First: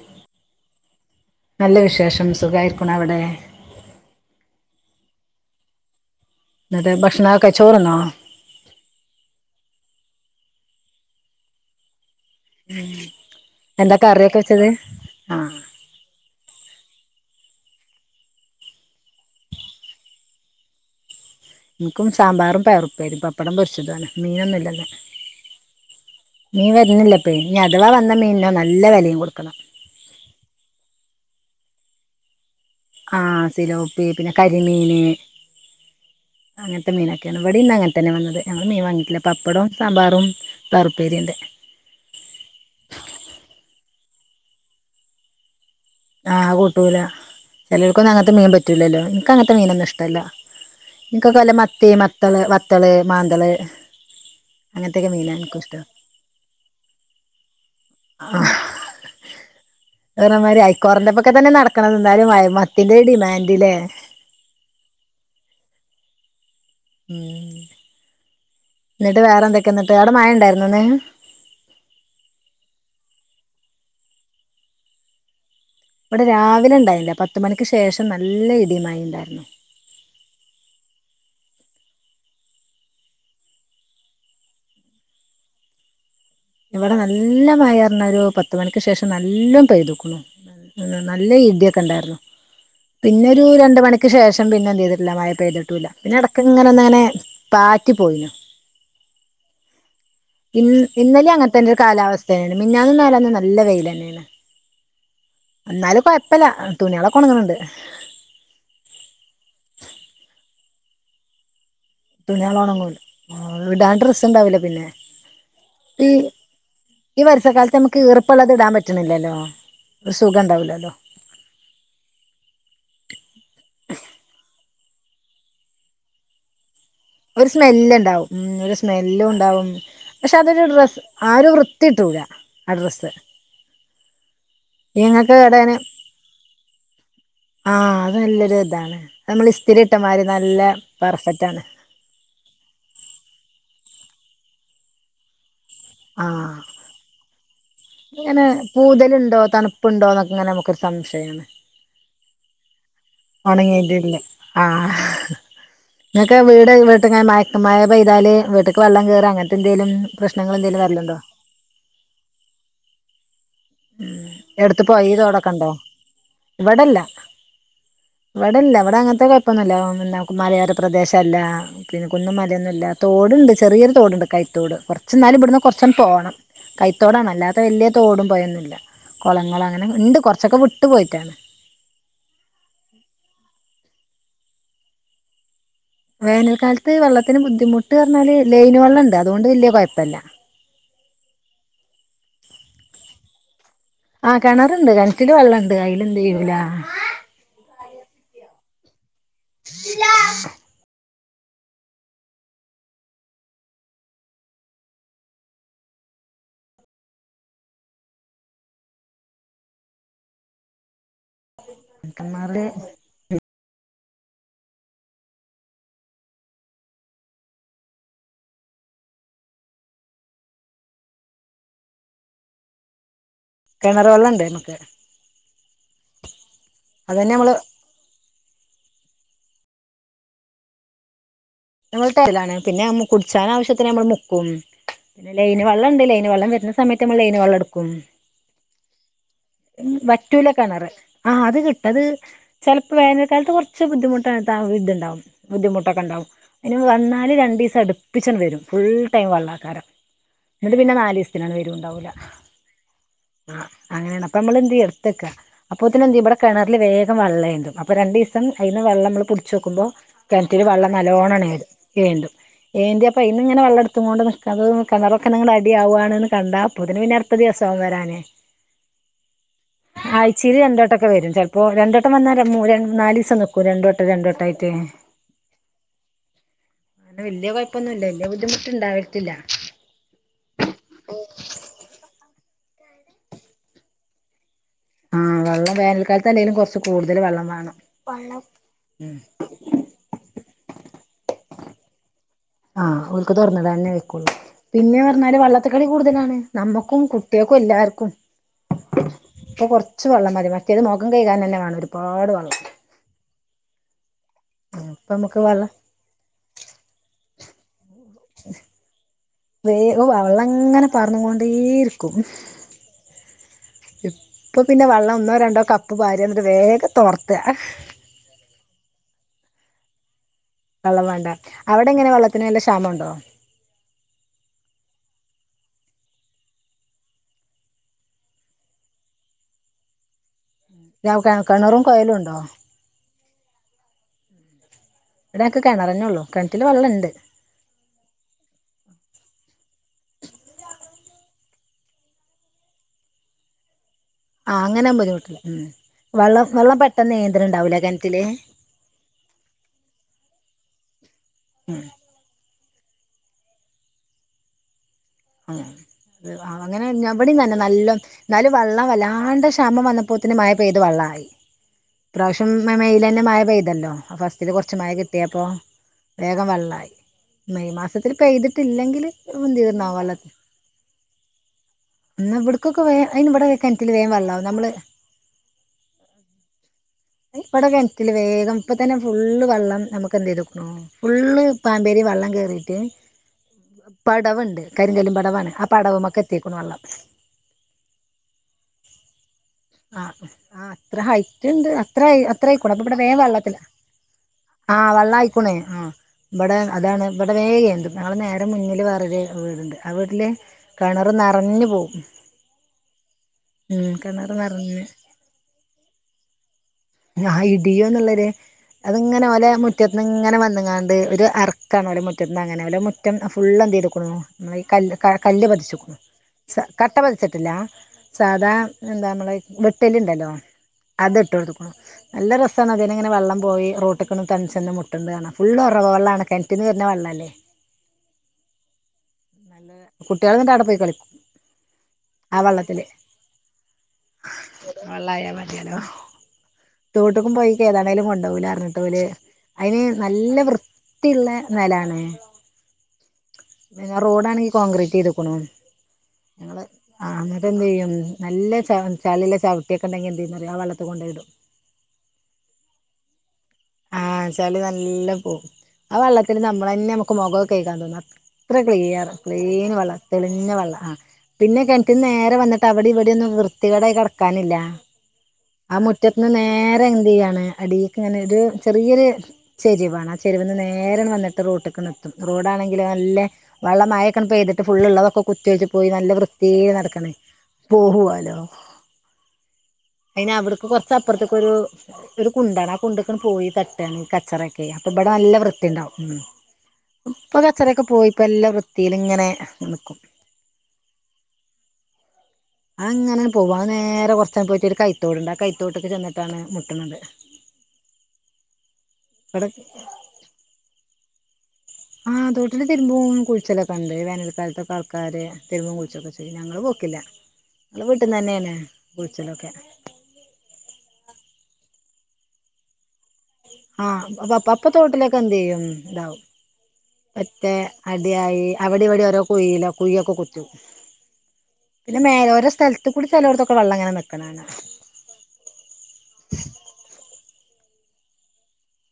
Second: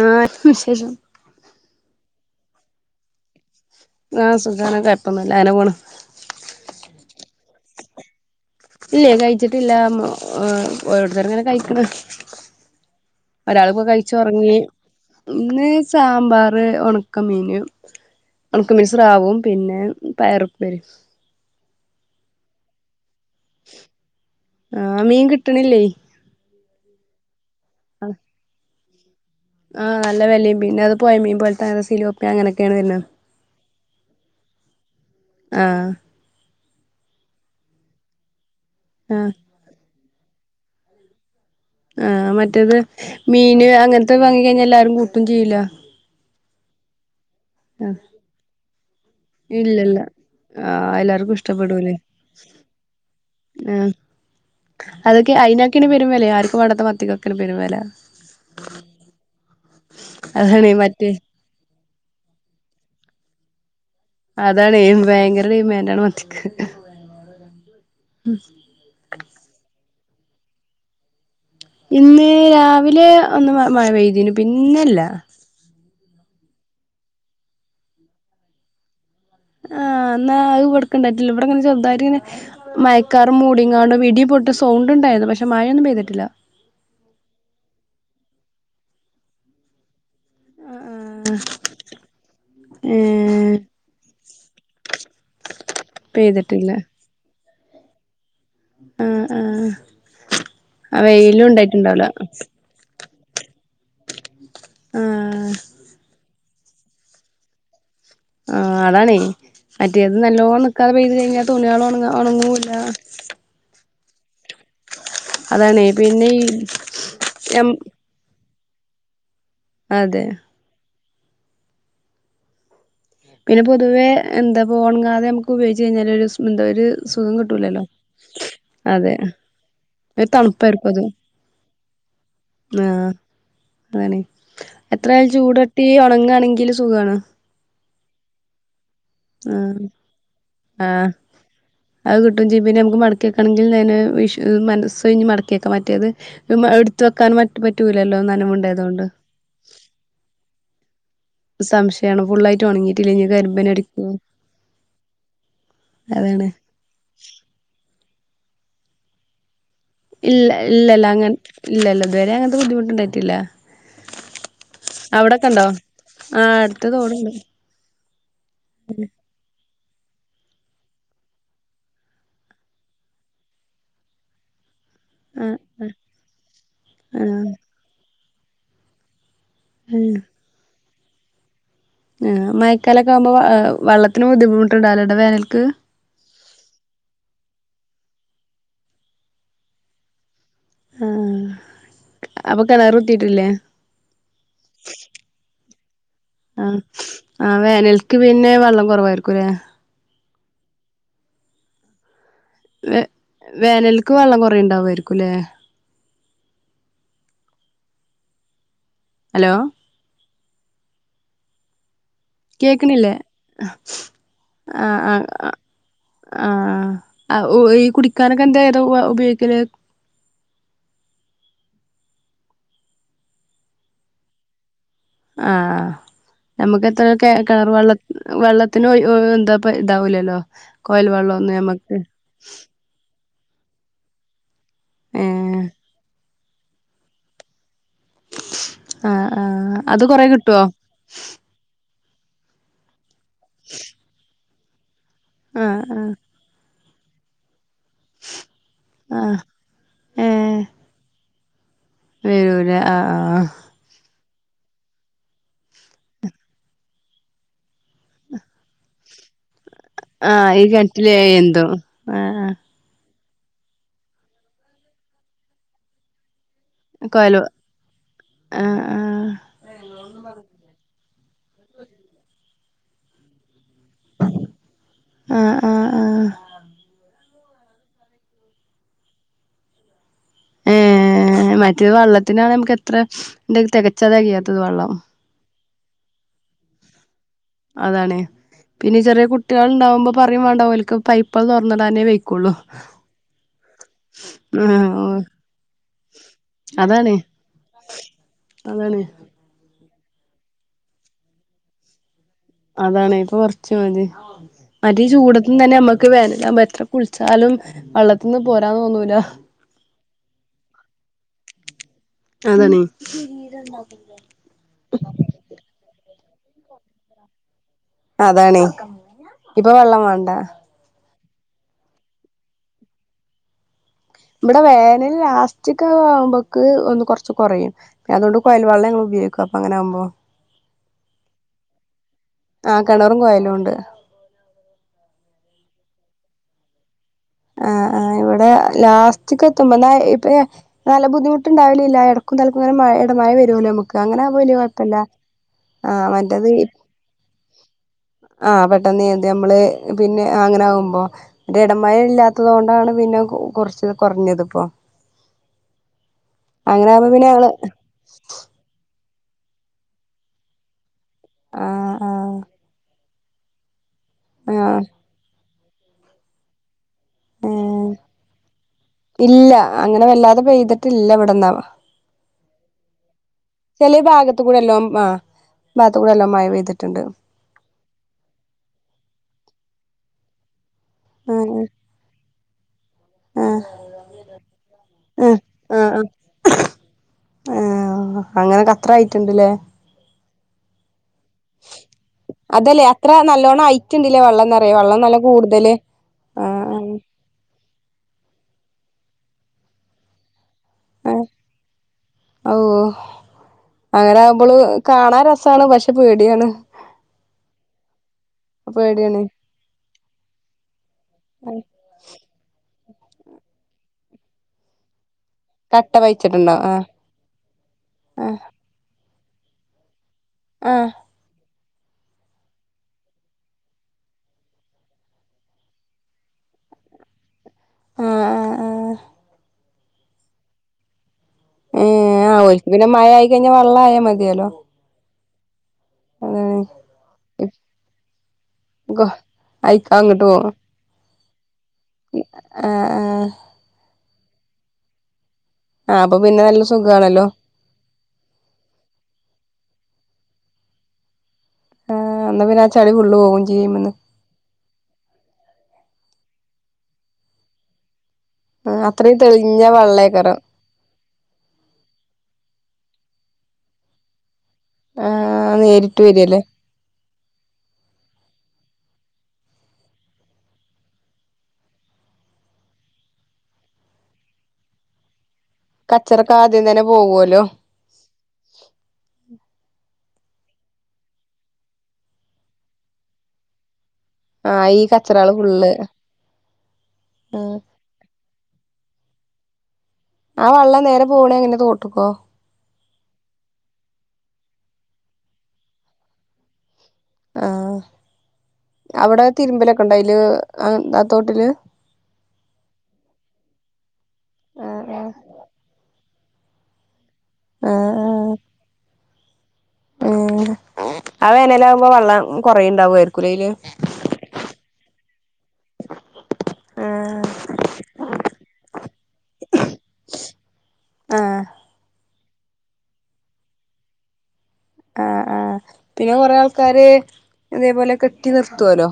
[unintelligible] വിശേഷം നല്ല വിശേഷം സുഖായിരിക്ക ണൊ അവിടെ ആഹ് സുഖാണ് കൊഴപ്പോന്നും ഇല്ല അങ്ങനെ പോണ് ന്നിട്ട് ഭക്ഷണം ഒക്കെ ക ചോറ് തിന്നോ ഇല്ല കഴിച്ചിട്ടില്ല ഓരോരുത്തർ ഇങ്ങനെ കഴിക്ക്ണ് ഒരാളിപ്പൊ എന്താ കഴിച്ചു കറിയൊക്കെ ഒറങ്ങി വെച്ചത് ആഹ് ഇന്ന് സാമ്പാറ് ഒണക്കമീന് ഒണക്കമീൻ സ്രാവും പിന്നെ പയറ് ഉപ്പേരീം എനിക്കും സാമ്പാറും പയർ ഉപ്പേരിം പപ്പടം പൊരിച്ചതു ആണ് മീനൊന്നും ഇല്ല ഇന്ന് ആഹ് മീൻ കിട്ടണില്ലേ മീൻ വര്ണില്ല ഇപ്പഴ്. ഇനി അഥവാ വന്ന മീനിനോ നല്ല വെലയും കൊടുക്കണം. ആഹ് നല്ല വെലയും പിന്നത് പോഴ മീൻ പോലത്താണ് സിലോ പ്പി അങ്ങനൊക്കെയാണ് ആഹ് സിലോപ്പി പിന്നെ കരിമീന്. ആഹ് അങ്ങനത്തെ മീനൊക്കെയാണ്. ഇവിടേം ഇന്ന് അങ്ങനെ തന്നെ വന്നത്. ഞങ്ങള് മീൻ വാങ്ങീട്ടില്ല. ആഹ് പപ്പടോം സാമ്പാറും പയറുപ്പേരിയുണ്ട്. ആഹ് മറ്റേത് മീന് അങ്ങനത്തെ വാങ്ങിക്കഴിഞ്ഞാൽ എല്ലാരും കൂട്ടും ചെയ്യില്ല. ആഹ് കൂട്ടൂല. ചെലോർക്കൊന്നും അങ്ങനത്തെ മീൻ പറ്റൂലല്ലോ. എനിക്കങ്ങനത്തെ മീനൊന്നും ഇല്ലല്ല ഇഷ്ടല്ല. ആഹ് എല്ലാർക്കും എനിക്കൊക്കെ വല്ല മത്തി ഇഷ്ടപ്പെടൂലേ മത്തള് വത്തള് മാന്തള് ആഹ് അങ്ങനത്തെയൊക്കെ അതൊക്കെ മീനാണ് എനിക്കും ഇഷ്ടം അയിനൊക്കേണ് പെരും വെലെ ആർക്കും വേണ്ടാത്തെ മത്തിക്കൊക്കേണ് പെരുംവെല. ആഹ് വേറെമാരി അ അതാണ് മറ്റേ യിക്കോറിന്റെപ്പക്കെ തന്നെ നടകണത് എന്തായാലും മത്തീന്റെ ഡിമാൻഡ് അല്ലെ. അതാണ്. ഭയങ്കര ഡിമാൻഡ് ആണ് മത്തിക്ക്. ഉം. എന്നിട്ട് വേറെന്തൊക്കെന്നിട്ട് അവിടെ മഴ ഒണ്ടായിരുന്നോ ഇന്ന്? ഇന്ന് രാവിലെ ഒന്ന് മഴ പെയ്തീനു. പിന്നെ ല്ല ഇവിടെ രാവിലെ ഉണ്ടായില്ല. പത്തുമണിക്ക് ശേഷം നല്ല ഇടിയും മഴയുംണ്ടാരുന്നു. ആഹ് എന്നാഅതിവിടക്ക് ഉണ്ടായിട്ടില്ല. ഇവിടെ ഇങ്ങനെ ചെറുതായിട്ട് ഇങ്ങനെ മയക്കാറും മൂടിങ്ങാണ്ട് ഇടിപൊട്ട് സൗണ്ട്ണ്ടായിരുന്നു. പക്ഷെ മഴ യൊന്നും പെയ്തിട്ടില്ല. ഇവിടെ നല്ല മഴയായിരുന്നു. ഒരു പത്തു മണിക്ക് ശേഷം നല്ല പെയ്തൂക്ക്ണൂ. ഉം നല്ല ആഹ് ഇടിയൊക്ക ഉണ്ടായിരുന്നു. പിന്നെ ഒരു ഏഹ് രണ്ടു മണിക്ക് ശേഷം പിന്നെ എന്ത് ചെയ്തിട്ടില്ല മഴ പെയ്തിട്ടൂല്ല. പിന്നെ എടക്കിങ്ങനെ പെയ്തിട്ടില്ല ഒന്ന്ങ്ങനെ പാറ്റി പോയിനു. ആഹ് ആഹ് ഇ ആഹ് ഇന്നലെ വെയിലും അങ്ങനത്തന്നെ ഒരു ഉണ്ടായിട്ടുണ്ടാവൂല കാലാവസ്ഥയാണ്. മെനിഞ്ഞാന്നും നാലാന്നും നല്ല വെയിലന്നെയാണ് ആഹ് എന്നാലും കൊഴ പ്പല്ല തുണികളൊക്കെ ഒണങ്ങണുണ്ട്. ആഹ് അതാണേ മറ്റേത് നല്ലോണം നിക്കാതെ പെയ്ത് കഴിഞ്ഞാൽ തുണികളൊണങ്ങ തുണികള് ഒണങ്ങുല ഇടാൻ ഡ്രസ് ഇണ്ടാവൂല്ലേ പിന്നെ. അതാണേ ഈ പിന്നെ ഈ വെര്സ ഞം കാലത്ത് നമുക്ക് ഈർ പ്പെള്ളത് ഇടാൻ പറ്റ്ണില്ലല്ലോ.? ഒരു അതെ സുഖംണ്ടാവൂല്ലല്ലോ. പിന്നെ പൊതുവേ എന്താ ഒണങ്ങാതെ നമുക്ക് ഉപയോഗിച്ച് കഴിഞ്ഞാൽ ഒരു എന്താ ഒരു സുഖം കിട്ടൂലല്ലോ സ്മെല്ല്ണ്ടാവും ഉം. ഒരു അതെ സ്മെല്ലും ഉണ്ടാവും ഒരു പക്ഷെ അതൊരു തണുപ്പായിരിക്കും ഡ്രസ്സ് അത് ആ ഒരു വൃത്തി കിട്ടൂല ആ ഡ്രസ്സ്. അതാണ്. എത്രയാലും ഇങ്ങൾക്ക് ചൂട് ഇടാന് തട്ടി ഒണങ്ങണെങ്കി സുഖാണ്. ആ അത് നല്ലൊരു ഇതാണ്. നമ്മള് ഇസ്തിരി ആഹ് ഇട്ടമാരി നല്ല ആഹ് പെർഫെക്റ്റ് ആണ്. അത് കിട്ടും ചെയ്യും. പിന്നെ നമുക്ക് മടക്കി വെക്കണമെങ്കിലും തന്നെ വിഷ മനസ് ഒഴിഞ് മടക്കി വെക്കാം. മറ്റേത് ആ എടുത്ത് വെക്കാൻ മറ്റ പറ്റൂലല്ലോ നനവുണ്ടായതുകൊണ്ട്. ഇണ്ടോ തണുപ്പ് തണുപ്പുണ്ടോന്നൊെക്കെ ഇങ്ങനെ നമുക്കൊരു സംശയം വരും സംശയാണ് ഫുള്ളായിട്ട് ഒണങ്ങി ഒണങ്ങിയിട്ടില്ലേ ആ ഇങ്ങക്ക് അതാണ് വീട് വീട്ടങ്ങനെ മഴ മഴ പെയ്താല് വീട്ട്ക്ക് വള്ളം കയറും അങ്ങനത്തെ എന്തേലും ഇല്ല പ്രശ്നങ്ങൾ എന്തേലും ഇല്ലല്ല വരലുണ്ടോ അങ്ങന ഇല്ല ഇല്ല ഇതുവരെ അങ്ങനത്തെ ബുദ്ധിമുട്ടുണ്ടായിട്ടില്ല. ഉം എടുത്ത് പൊഴിം തോടൊക്കെ അവിടൊക്കെണ്ടോ ഒണ്ടോ? ആഹ് അടുത്ത് ഇവടെല്ല തോടുണ്ട് ഇവടെല്ല ഇവിടെ അങ്ങനത്തെ കൊഴപ്പൊന്നല്ല മലയോര പ്രദേശല്ല പിന്നെ കുന്നും മലയൊന്നുമല്ല തോടുണ്ട്. ചെറിയൊരു തോടുണ്ട്. കൈത്തോട് കൊറച്ച് കൊറച്ച് ഇന്നാലും ആഹ് ഇവിടുന്നു ആഹ് കൊറച്ചങ്ങട് പോകണം കൈത്തോടാണ്. ആഹ് അല്ലാതെ വല്യ തോടും പൊഴുന്നുല്ല കൊളങ്ങ അങ്ങനെ ഉം ഇണ്ട്. കൊറച്ചൊക്കെ വിട്ടു പോയിട്ടാണ്. ആഹ് മഴക്കാലൊക്കെ ആവുമ്പോ വള്ളത്തിന് ബുദ്ധിമുട്ടുണ്ടാവലുണ്ടോ വേനൽക്ക്? വേനൽ ക്കാലത്ത് വെള്ളത്തിന് ബുദ്ധിമുട്ട് പറഞ്ഞാല് ലൈന് വെള്ളംണ്ട് അതുകൊണ്ട് വല്ല്യ കൊഴപ്പല്ല. ആഹ് അപ്പൊ കെണറു കുത്തിയിട്ടില്ലേ? ആഹ് കെണറുണ്ട്, കെണറ്റില് വെള്ളംണ്ട്. അയില് എന്ത് ചെയ്യൂല ആഹ് ആഹ് വേനൽക്ക് പിന്നെ വെള്ളം കൊറവായിരിക്കൂല്ലേ? ഇല്ല വേ വേനൽക്ക് വെള്ളം കൊറയുണ്ടായിരിക്കുംല്ലേ? ഹലോ എ മ്മാറ് കേക്ക്ണില്ലേ? ആഹ് ആഹ് ആഹ്. ഈ കുടിക്കാനൊക്കെ എന്താ, ഏതാ ഉപയോഗിക്കല്? കെണറ് വെള്ളംണ്ട്, നമ്മക്ക് ആഹ് ഞ്ഞമ്മക്ക് എത്രയൊക്കെ അതന്നെ ആയാലും, നമ്മള് കിണർ വെള്ളം വെള്ളത്തിന് എന്താപ്പാ ഇതാവൂലല്ലോ. കൊഴല് വെള്ളം ഒന്നും ഞമ്മക്ക്. ഞങ്ങള്ത് കൊഴലാണ്. പിന്നെ നമ്മള് കുടിച്ചാനാവിശ്യത്തിന് നമ്മള് മുക്കും. പിന്നെ ഏഹ് ലൈന് വെള്ളംണ്ട് ലൈന് വെള്ളം വരുന്ന സമയത്ത് നമ്മള് ലൈന് വെള്ളം എടുക്കും ആഹ് ആഹ്. ഉം. അത് കൊറെ വറ്റൂല്ല കിട്ടുവോ കെണറ് ആഹ് അത് കിട്ടു, ചെലപ്പോ വേനൽ കാലത്ത് കൊറച്ച് ബുദ്ധിമുട്ടായിട്ട് ഇതുണ്ടാവും. ആഹ് ആഹ് ബുദ്ധിമുട്ടൊക്കെണ്ടാവും. അയിന് വന്നാല് രണ്ടീസം അടുപ്പി ച്ചാണ്ട് വരും. ഫുൾ ടൈം ആഹ് വെള്ളാക്കാരം എന്നിട്ട് പിന്നെ നാലീസത്തിനാണ്ട് വരു ഉണ്ടാവൂല്ല. വരൂല്ല ആഹ് ആഹ് ആ അങ്ങനെയാണ് അപ്പൊ നമ്മള് എന്ത് ചെയ്യ എടുത്ത് വെക്ക അപ്പോത്തിനും എന്ത് ചെയ്യും. ഇവടെ കെണറില് വേഗം വെള്ളം ഏന്തും. അപ്പം രണ്ടീസം അതീന്ന് വെള്ളം നമ്മള് പിടിച്ചു വെക്കുമ്പം ആഹ് ആഹ് കെണറ്റിൽ ഈ വെള്ളം കിണറ്റിലെ നല്ലോണം എന്തോ [unintelligible] ഏന്തും. ആഹ് ആഹ് എന്ത്യാപ്പൊ അയിന്ന്ങ്ങനെ വെള്ളം എടുത്ത് കൊണ്ട് നിക്കാ കിണറൊക്കെ ഇങ്ങനെ അടിയാവുകയാണ്ന്ന് കണ്ടാ ബുധന് പിന്നെ അടുത്ത ദിവസാവും വരാനേ ആ ആ ആഴ്ച്ചീല് രണ്ടോട്ടൊക്കെ വരും. ചെൽപ്പോ രണ്ടോട്ടം വന്നാ ര മൂ രൻ നാലീവസം നിക്കും ഇപ്പൊ രണ്ടോട്ടം രണ്ടോട്ടായിട്ടേ. ആഹ് ആഹ് ആഹ് വല്ല്യ കൊഴപ്പൊന്നൂല്ല. വല്ല്യ ബുദ്ധിമുട്ടുണ്ടാവത്തില്ല ഏ മറ്റ് വെള്ളത്തിനാണ് നമുക്ക് എത്ര എന്തേൽ തെകച്ച തെകയാത്തത് വെള്ളം. ഉം വെള്ളം വേനൽകാലത്ത് അല്ലെങ്കിലും കുറച്ച് കൂടുതൽ വെള്ളം വേണം. അതാണ്. പിന്നെ ഉം ചെറിയ കുട്ടികൾ ഉണ്ടാവുമ്പോ പറയും വേണ്ട ഓല്ക്ക് പൈപ്പ് തുറന്നിടാനേ വെയ് ആ ഓൽക്ക് തൊറന്നിടാനന്നേ വയ്ക്കുള്ളൂ പിന്നെ ആഹ് പറഞ്ഞാല് വള്ളത്തിക്കളി കൂടുതലാണ്. നമ്മക്കും കുട്ടേക്കും എല്ലാർക്കും അതാണെ ഇപ്പൊ കുറച്ച് വെള്ളം മതി. മറ്റേത് മുഖം കയ്കാൻ തന്നെ വേണം ഒരുപാട് വെള്ളം. അതാണ് ഇപ്പൊ കുറച്ച് മതി. മറ്റേ ഇപ്പൊ നമുക്ക് ചൂടത്തിന്ന് വെള്ളം തന്നെ നമ്മക്ക് വേനലാകുമ്പം എത്ര കുളിച്ചാലും വെള്ളത്തിന്ന് പോരാൻ തോന്നൂല [unintelligible] വെള്ളങ്ങനെ പാർന്നുകൊണ്ടേയിരിക്കും. അതാണ് ഇപ്പൊ പിന്നെ വെള്ളം ഒന്നോ രണ്ടോ കപ്പ് പാരുക. എന്നിട്ട് വേഗം തോർത്ത അതാണേ. ഇപ്പൊ വെള്ളം വേണ്ട വെള്ളം വേണ്ട. അവിടെങ്ങനെ വെള്ളത്തിന് നല്ല ക്ഷാമണ്ടോ? ഇവിടെ വേനൽ ലാസ്റ്റ്ക്ക്‌ ആവുമ്പോക്ക് ഒന്ന് കൊറച്ച് കൊറയും ഞാ അതൊണ്ട് കൊയൽ വെള്ള ഞങ്ങൾ ഉപയോഗിക്ക അപ്പൊ അങ്ങനെ ആവുമ്പോ. [unintelligible] കെണറും കൊയലുണ്ടോ? ആ കെണറും കൊയലൂണ്ട് ഇവിടൊക്കെ കിണറന്നേ ഉള്ളൂ. കിണറ്റില് വെള്ളം ഇണ്ട് ആ ആ ഇവടെ ലാസ്റ്റ് ക്ക് എത്തുമ്പോ ന്നാ ഇപ്പേ നല്ല ബുദ്ധിമുട്ടുണ്ടാവലില്ല. എടക്കും തലക്കും ഇങ്ങനെ മഴ ഇട മഴ വരോല്ലോ നമുക്ക്, അങ്ങനെ ആകുമ്പോ ആ വലിയ അങ്ങനെ കുഴപ്പല്ല ബുദ്ധിമുട്ട് ഉണ്ടാവില്ല. ആഹ് വെള്ളം വെള്ളം പെട്ടെന്ന് എന്തുണ ഉണ്ടാവൂല ആ പെട്ടന്നീത് മ്മള് പിന്നെ അങ്ങനെ ആകുമ്പോ എടോം വലോം ഇടമഴ ഇല്ലാത്ത ത്തത് കൊണ്ടാണ് പിന്നെ കൊർച്ച് കുറഞ്ഞത് ഇപ്പൊ ആ അങ്ങനെ ഇവ ടീം തന്നെ ആകുമ്പോ ഞപട പിന്നെ ഞങ്ങള് തന്നെ നല്ല നല്ല വള്ളം വല്ലാണ്ട് ക്ഷാമം വന്നപ്പോത്തിന് മമായ പെയ്തു വെള്ള ആയി ആഹ് ഇപാവശ്യം ആഹ് മെയിലന്നെ മഴ പെയ്തല്ലോ ഫസ്റ്റില് കുറച്ച് ആഹ് മഴ കിട്ട കിട്ടിയ അപ്പോ വേഗം വള്ളായി മെയ് ഏഹ് മാസത്തിൽ പെയ്തിട്ടില്ലെങ്കിൽ മുന്തിയൊന്നാവല്ല ഇല്ലാതെ പെയ്തിട്ടില്ല ഇവിട്ന്ന് ഇന്ന് ഇവിട്ക്ക് ചെലെ ഭാഗത്ത് കൂടെ എല്ലാം ആ ഭാഗത്ത് കൂടെ എല്ലാം മഴ പെയ്തിട്ടുണ്ട് ഇവടെ കെൺറ്റില് വേഗം ഇപ്പ തന്നെ ഫുള്ള് വെള്ളം നമുക്ക് എന്ത് ചെയ്തുക്കണോ ഫുള്ള് ആഹ് പാമ്പേരി വെള്ളം കയറിയിട്ട് ആഹ് പടവുണ്ട് കരിങ്കലും ആഹ് പടവാണ് ആ പടവുമ്മെക്ക് എത്തിക്കണ വള്ളം ആ അങ്ങനൊ കത്ര ആയിട്ടുണ്ടല്ലേ ആ ആ അത്ര ഹൈ ല്ണ്ട് അത്ര അത്ര ആയിക്കൂട അപ്പ അതല്ലേ ഇവിടെ അത്ര വേം വെള്ളത്തി നല്ലോണ്ണം ഐറ്റ്ണ്ട്ല്ലേ വെള്ളംന്നറിയ വെള്ളം ആവെള്ള നല്ല ആയിക്കൂണേ കൂടുതല് ആ ഇവിടെ ആഹ് അതാണ് ഇവിടെ വേഗയുണ്ട് ഞങ്ങൾ നേരെ മുന്നിൽ വറരു വീടുണ്ട് ആ വീട്ടിൽ കിണർ നിറഞ്ഞഞ് പോകും ഓഹ് അങ്ങനെ കിണർ ആകുമ്പോള് നിറഞ്ഞ് കാണാൻ രസാണ് പക്ഷെ പേടിയാണ് ആ ഇടിയോന്നുള്ളൊരു പേടിയാണ് അത്ങ്ങനെ ഒലെ മു മുറ്റത്ത്നിന്ന് ഇങ്ങനെ വന്നങ്ങാണ്ട് ഒരു അറക്കാണോ മുറ്റന്ന് അങ്ങനെ മുറ്റം ഫുൾ എന്ത് ചെയ്തുടുക്കുന്നുോ നമ്മ ഈ കല്ല് കല്ല് പതിച്ചക്കും കട്ട പയിച്ചിട്ടുണ്ടോ സ ആഹ് കട്ട പതിച്ചിട്ടില്ല ആഹ് സാധാ എന്താ നമ്മളെ വെട്ടലുണ്ടല്ലോ ആഹ് അത് എട്ട് എടുക്കണം നല്ല രസമാണ് അതിന് ഇങ്ങനെ വെള്ളം പോയി റോട്ടിൽെന്ന് തണിച്ചെന്ന് മുട്ടണ്ട് കാണാം ഫുള്ളള് ഉറവ്െള്ളമാണ് കറ്റിന് വര വെള്ളമല്ലേ ആഹ് ആഹ് ആഹ് കുട്ടികളൾ എന്നിട്ട് അവിടെ പോയി കളിക്കും മ്മ് ആ ആഹ് ഒക്ക് വെള്ളത്തില് പിന്നെ മഴ ആയിക്കഴിഞ്ഞാൽ വെള്ളായ മതിയാലോ വെള്ളയമതിയല്ലോ തോട്ടക്കും പോയി ഏതാണേങ്കലും കൊണ്ടുപോകല അറിഞ്ഞിട്ട് പോല് അതിന് അയിക്ക് അങ്ങട്ട് നല്ല പോകും വൃ ത്തി യുള്ളേ നിലാണ് ആഹ് ആഹ് പിന്നാ റോഡ്ാണെങ്കിൽ കോൺക്രീറ്റ് ചെയ്തുക്കണോ ആഹ് അപ്പൊ പിന്നെ നല്ല സുഖമാണല്ലോ അതെന്ത്തു ചെയ്യും നല്ല ച ചാലിലെ ചട്ടിയൊക്കെണ്ടെങ്കിൽ എന്ത ചെയ്യറിയ വെള്ളത്തി കൊണ്ട ഇടും ആഹ് എന്നാ പിന്നെ ആ ചെളി ഫുൾ പോകും ചെയ്യുമന്ന് ആഹ് ചളി നല്ല പോകവും ആ വെള്ളത്തിൽ നമ്മൾ തന്നെ നമുക്ക് മുഖംൊ കേക്കാൻ തോന്നും എത്ര ക്ലിയർ അത്രയും തെളിഞ്ഞ ക്ലീൻ വെള്ള വെള്ളേക്കാരം തെളിഞ്ഞ വെള്ള ആ പിന്നെ കിണറ്റിന്ന് നേരെ വന്നിട്ട് അവിടെ ഇവിടെയൊന്നും വൃത്തികട കിടക്കാനില്ല ആഹ് ആ നേരിട്ട് മുറ്റത്തിന്ന് വരല്ലേ നേരെ എന്ത് ചെയ്യാണ് അടിക്ക് ഇങ്ങനെ ഒരു ചെറിയൊരു ചെരിവാണ് ആ ചെരുവന്ന് നേരൻ വന്നിട്ട് റോട്ടക്ക് നിത്തും റോഡാണെങ്കിൽ നല്ല വെള്ളം മയക്കണപ്പോെയ്തിട്ട് ഫുള് ഉള്ളതൊക്കെ കുത്തി വെച്ച് പോയി നല്ല കച്ചറൊക്കെ വൃത്തി ആദ്യം തന്നെ നടക്കണ പോവല്ലോ പോഹുുവാലോ അയിന് അവിടക്ക് കൊറച്ചപ്പുറത്തേക്ക ഒരു ഒരു കുണ്ടാണ് ആ കുണ്ടക്കെ പോയി തട്ടാണ് ച്ചറൊക്കെ ആഹ് ഈ അപ്പൾ ഇവിടെ നല്ല കച്ചറകള് വൃത്തി ഫുള്ള് ഉണ്ടാവും ഇപ്പൊ ആഹ് കച്ചറൊക്കെ പോയിപ്പോ എല്ലാ വൃത്തിയില ഇങ്ങനെ നിൽക്കും ആ വെള്ളം നേരെ പോകണ അങ്ങനെ തോട്ട്ക്കോ ആ അങ്ങനെ പോകോ അത് നേരെ കുറച്ചന്ന പോയിട്ടൊ ഒരു കൈത്തോടുണ്ട് ആ കൈത്തോട്ടൊക്കെ ചെന്നിട്ടാണ് മുട്ടുന്നത് ആഹ് അവിടെ ഇവിടെ തിരുമ്പലൊക്കെ ഉണ്ട അതില് ആഹ് തോട്ടില് ആഹ് തോട്ടില് തിരുമ്പും കുൾച്ചലൊക്കെ ഉണ്ട് വേനൽ കാലത്തൊക്കെ ആഹ് ആഹ് ആൾക്കാര് തിരുമ്പും കുൾച്ചൊക്കെ ചെ ഞങ്ങൾ പോക്കില്ല. ങ്ങൾ ആഹ് ആഹ് വീട്ടിന്നെഞ്ഞേണ് കുൾച്ചലൊക്കെ. ഉം ഹും ആഹ് വേനലാവംമ്പോ വള്ളം കൊറേണ്ടാവായിരിക്കു അയില്. ആഹ് അപ്പപ്പ തോട്ടിലൊക്കെ എന്ത് ചെയ്യും ഇതാവും. ആഹ് മറ്റേ അടിയായി അവിടെ ഇവിടെ ഓരോ കുഴില്ല കുഴിയൊക്കെ കുത്തു. ആഹ് പിന്നെ മേലോര സ്ഥലത്ത് ക്കുടി ചിലോടത്തൊക്കെ വെള്ളം ങ്ങനെ നിക്കണാണ. ആഹ് ആഹ് പിന്നെ കൊറേ ആൾക്കാര് ഇതേപോലെ കെട്ടി നിർത്ത്വോലോ.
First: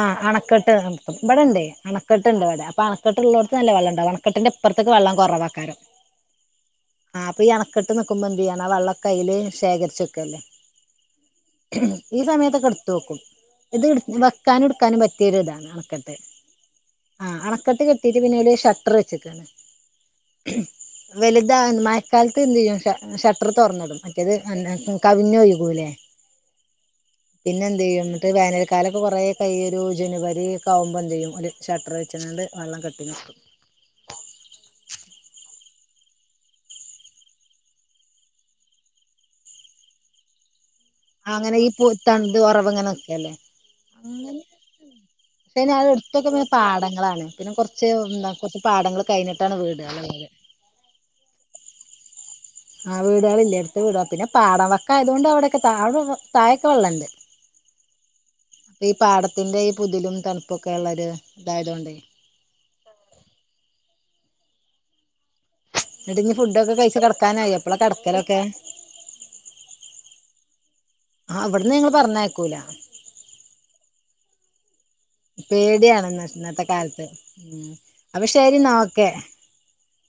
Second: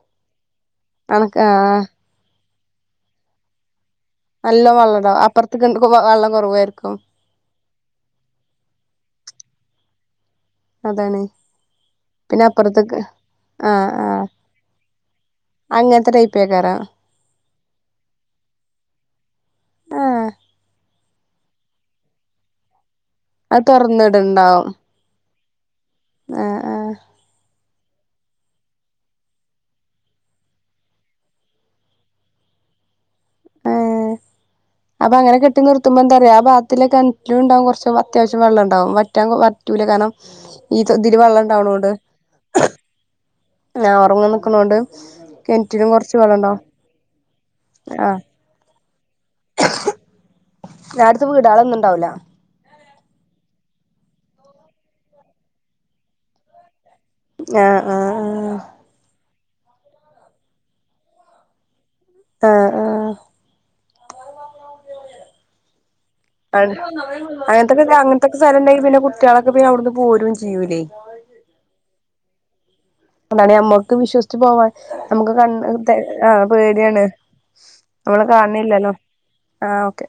ആഹ് അണക്കെട്ട് നീർത്തും. ബടെണ്ടെയ് ആഹ് അണക്കെട്ട്ണ്ട് ബടെ. അപ്പൊ അണക്കെട്ട് ള്ളോട്ത്ത് അല്ല വള്ളംണ്ടാവം അണ നല്ലോം വള്ളംണ്ടാവും അപ്പുറത്ത്ക്ക് വള്ളം കുറവായിരിക്കും. ആഹ് പ്പയീഅണക്കെട്ട് നിക്കുമ്പോ എന്തു ചെയ്യണാ വെള്ളാക്കെയിൽ ശേഖര്ച്ച് വെക്കല്ലേ? അതാണ് ഇഹം പിന്നെ ഈസമയത്തൊക്കെ അപ്പുറത്തേക്ക് എടുത്തോക്കും ഇത് ആഹ് ആഹ് വെ എടുക്കാനും പറ്റിയൊരു താണ് അങ്ങനത്തെ അണക്കെട്ട്. ടൈപ്പേക്കാരം ആഹ് അണക്കെട്ട് കെട്ടീട്ട് പിന്നയ്‌ല് രു ഷട്ടറ് വെച്ച്ക്കാണ്. ആഹ് വലുതാ മയക്കാലത്തെന്തെയ്യും ഷ ഷട്ടർ അത് തൊറന്നിടും മറ്റത് എൻ തുറന്നിടുണ്ടാവും എ കവിഞ്ഞൊയുകൂല്ലേ? ആഹ് അ പിന്നെന്തെയ്യും ന്നിട്ട് വേനൽകാലൊക്കെ കൊറേ ക്ക യീയൊരു ജനുവരി ഒക്കാവുമ്പം എന്തെയ്യും ഓല് ഷട്ടർ വെച്ച്ങ്ങാണ്ട് വെള്ളം കെട്ടിനിർത്തും. അപ്പ അങ്ങനെ കെട്ടി നിർത്തുമ്പം എന്താ അറിയോ, ആ ഭാത്തിലെ കെൺറ്റിലൂണ്ടാവും കൊറച്ച് വത്യാവശ്യം വെള്ളംണ്ടാവും വ റ്റാൻ കൊ വറ്റൂല. കാരണം ഈ ഇതില് വെള്ളം അങ്ങനെ ഈ പോ ഇണ്ടാവണോണ്ട് ത ന്ത് ഒറവ്ങ്ങനെ നിക്കല്ലേ? ആഹ് അങ്ങനെ ഉറങ്ങാൻ പക്ഷെ നിക്കണോണ്ട് അയ്ന് കിണറ്റിലും ഞങ്ങളെ കുറച്ച് എടുത്തൊക്കെങ്ങനെ വെള്ളണ്ടാവും പാടങ്ങളാണ് പിന്നെ കൊർച്ച് ആഹ് എന്താ കൊർച്ച് പാടങ്ങൾ കഴിഞ്ഞിട്ടാണ് വീടാള് ഇള്ളത്. ഞാ അട്ത്ത് വീടാളൊന്നുണ്ടാവുല്ല. ആഹ് വീടാളില്ലേ എട്ത്ത് വീട, പിന്നെ പാടം വക്കായതുകൊണ്ട് അവിടെക്കെ താ അവ്ടെ വ താഴെക്കെ വെള്ളണ്ട്. ആഹ് ആഹ് ആഹ് ഈ പാടത്തിന്റെ ഈ പുതിലും തണുപ്പൊക്കെ ള്ളൊരു ഇതായതോണ്ടേ. ആഹ് ആഹ് എന്നിട്ട് ഇനി ആണ്. ഫുഡൊക്കെ കഴിച്ച് കിടക്കാനായി എപ്പളാ അങ്ങൻത്തൊക്കെ ക കിടക്കലൊക്കെ അങ്ങൻതൊക്കെ സലം ണ്ടെങ്കി പിന്നെ കുട്ട്യേളൊക്കെ പിന്നെ അവിടുന്ന് പോരും ചെയ്യൂലേയ്. ആഹ് അവട്ന്ന് ഞങ്ങള് പറഞ്ഞയ്ക്കൂല. അതാണ് ഞമ്മക്ക് വിശ്വസിച്ച് പോവാൻ. നമുക്ക് കണ് തെ പേടിയാണ് ആഹ് ഇന്നത്തെ പേടിയാണ് കാലത്ത് ഉം നമ്മള് അപ്പൊ ശരി എന്നാ കാൺണില്ലല്ലോ. ഓക്കെ ആഹ് ഓക്കെ.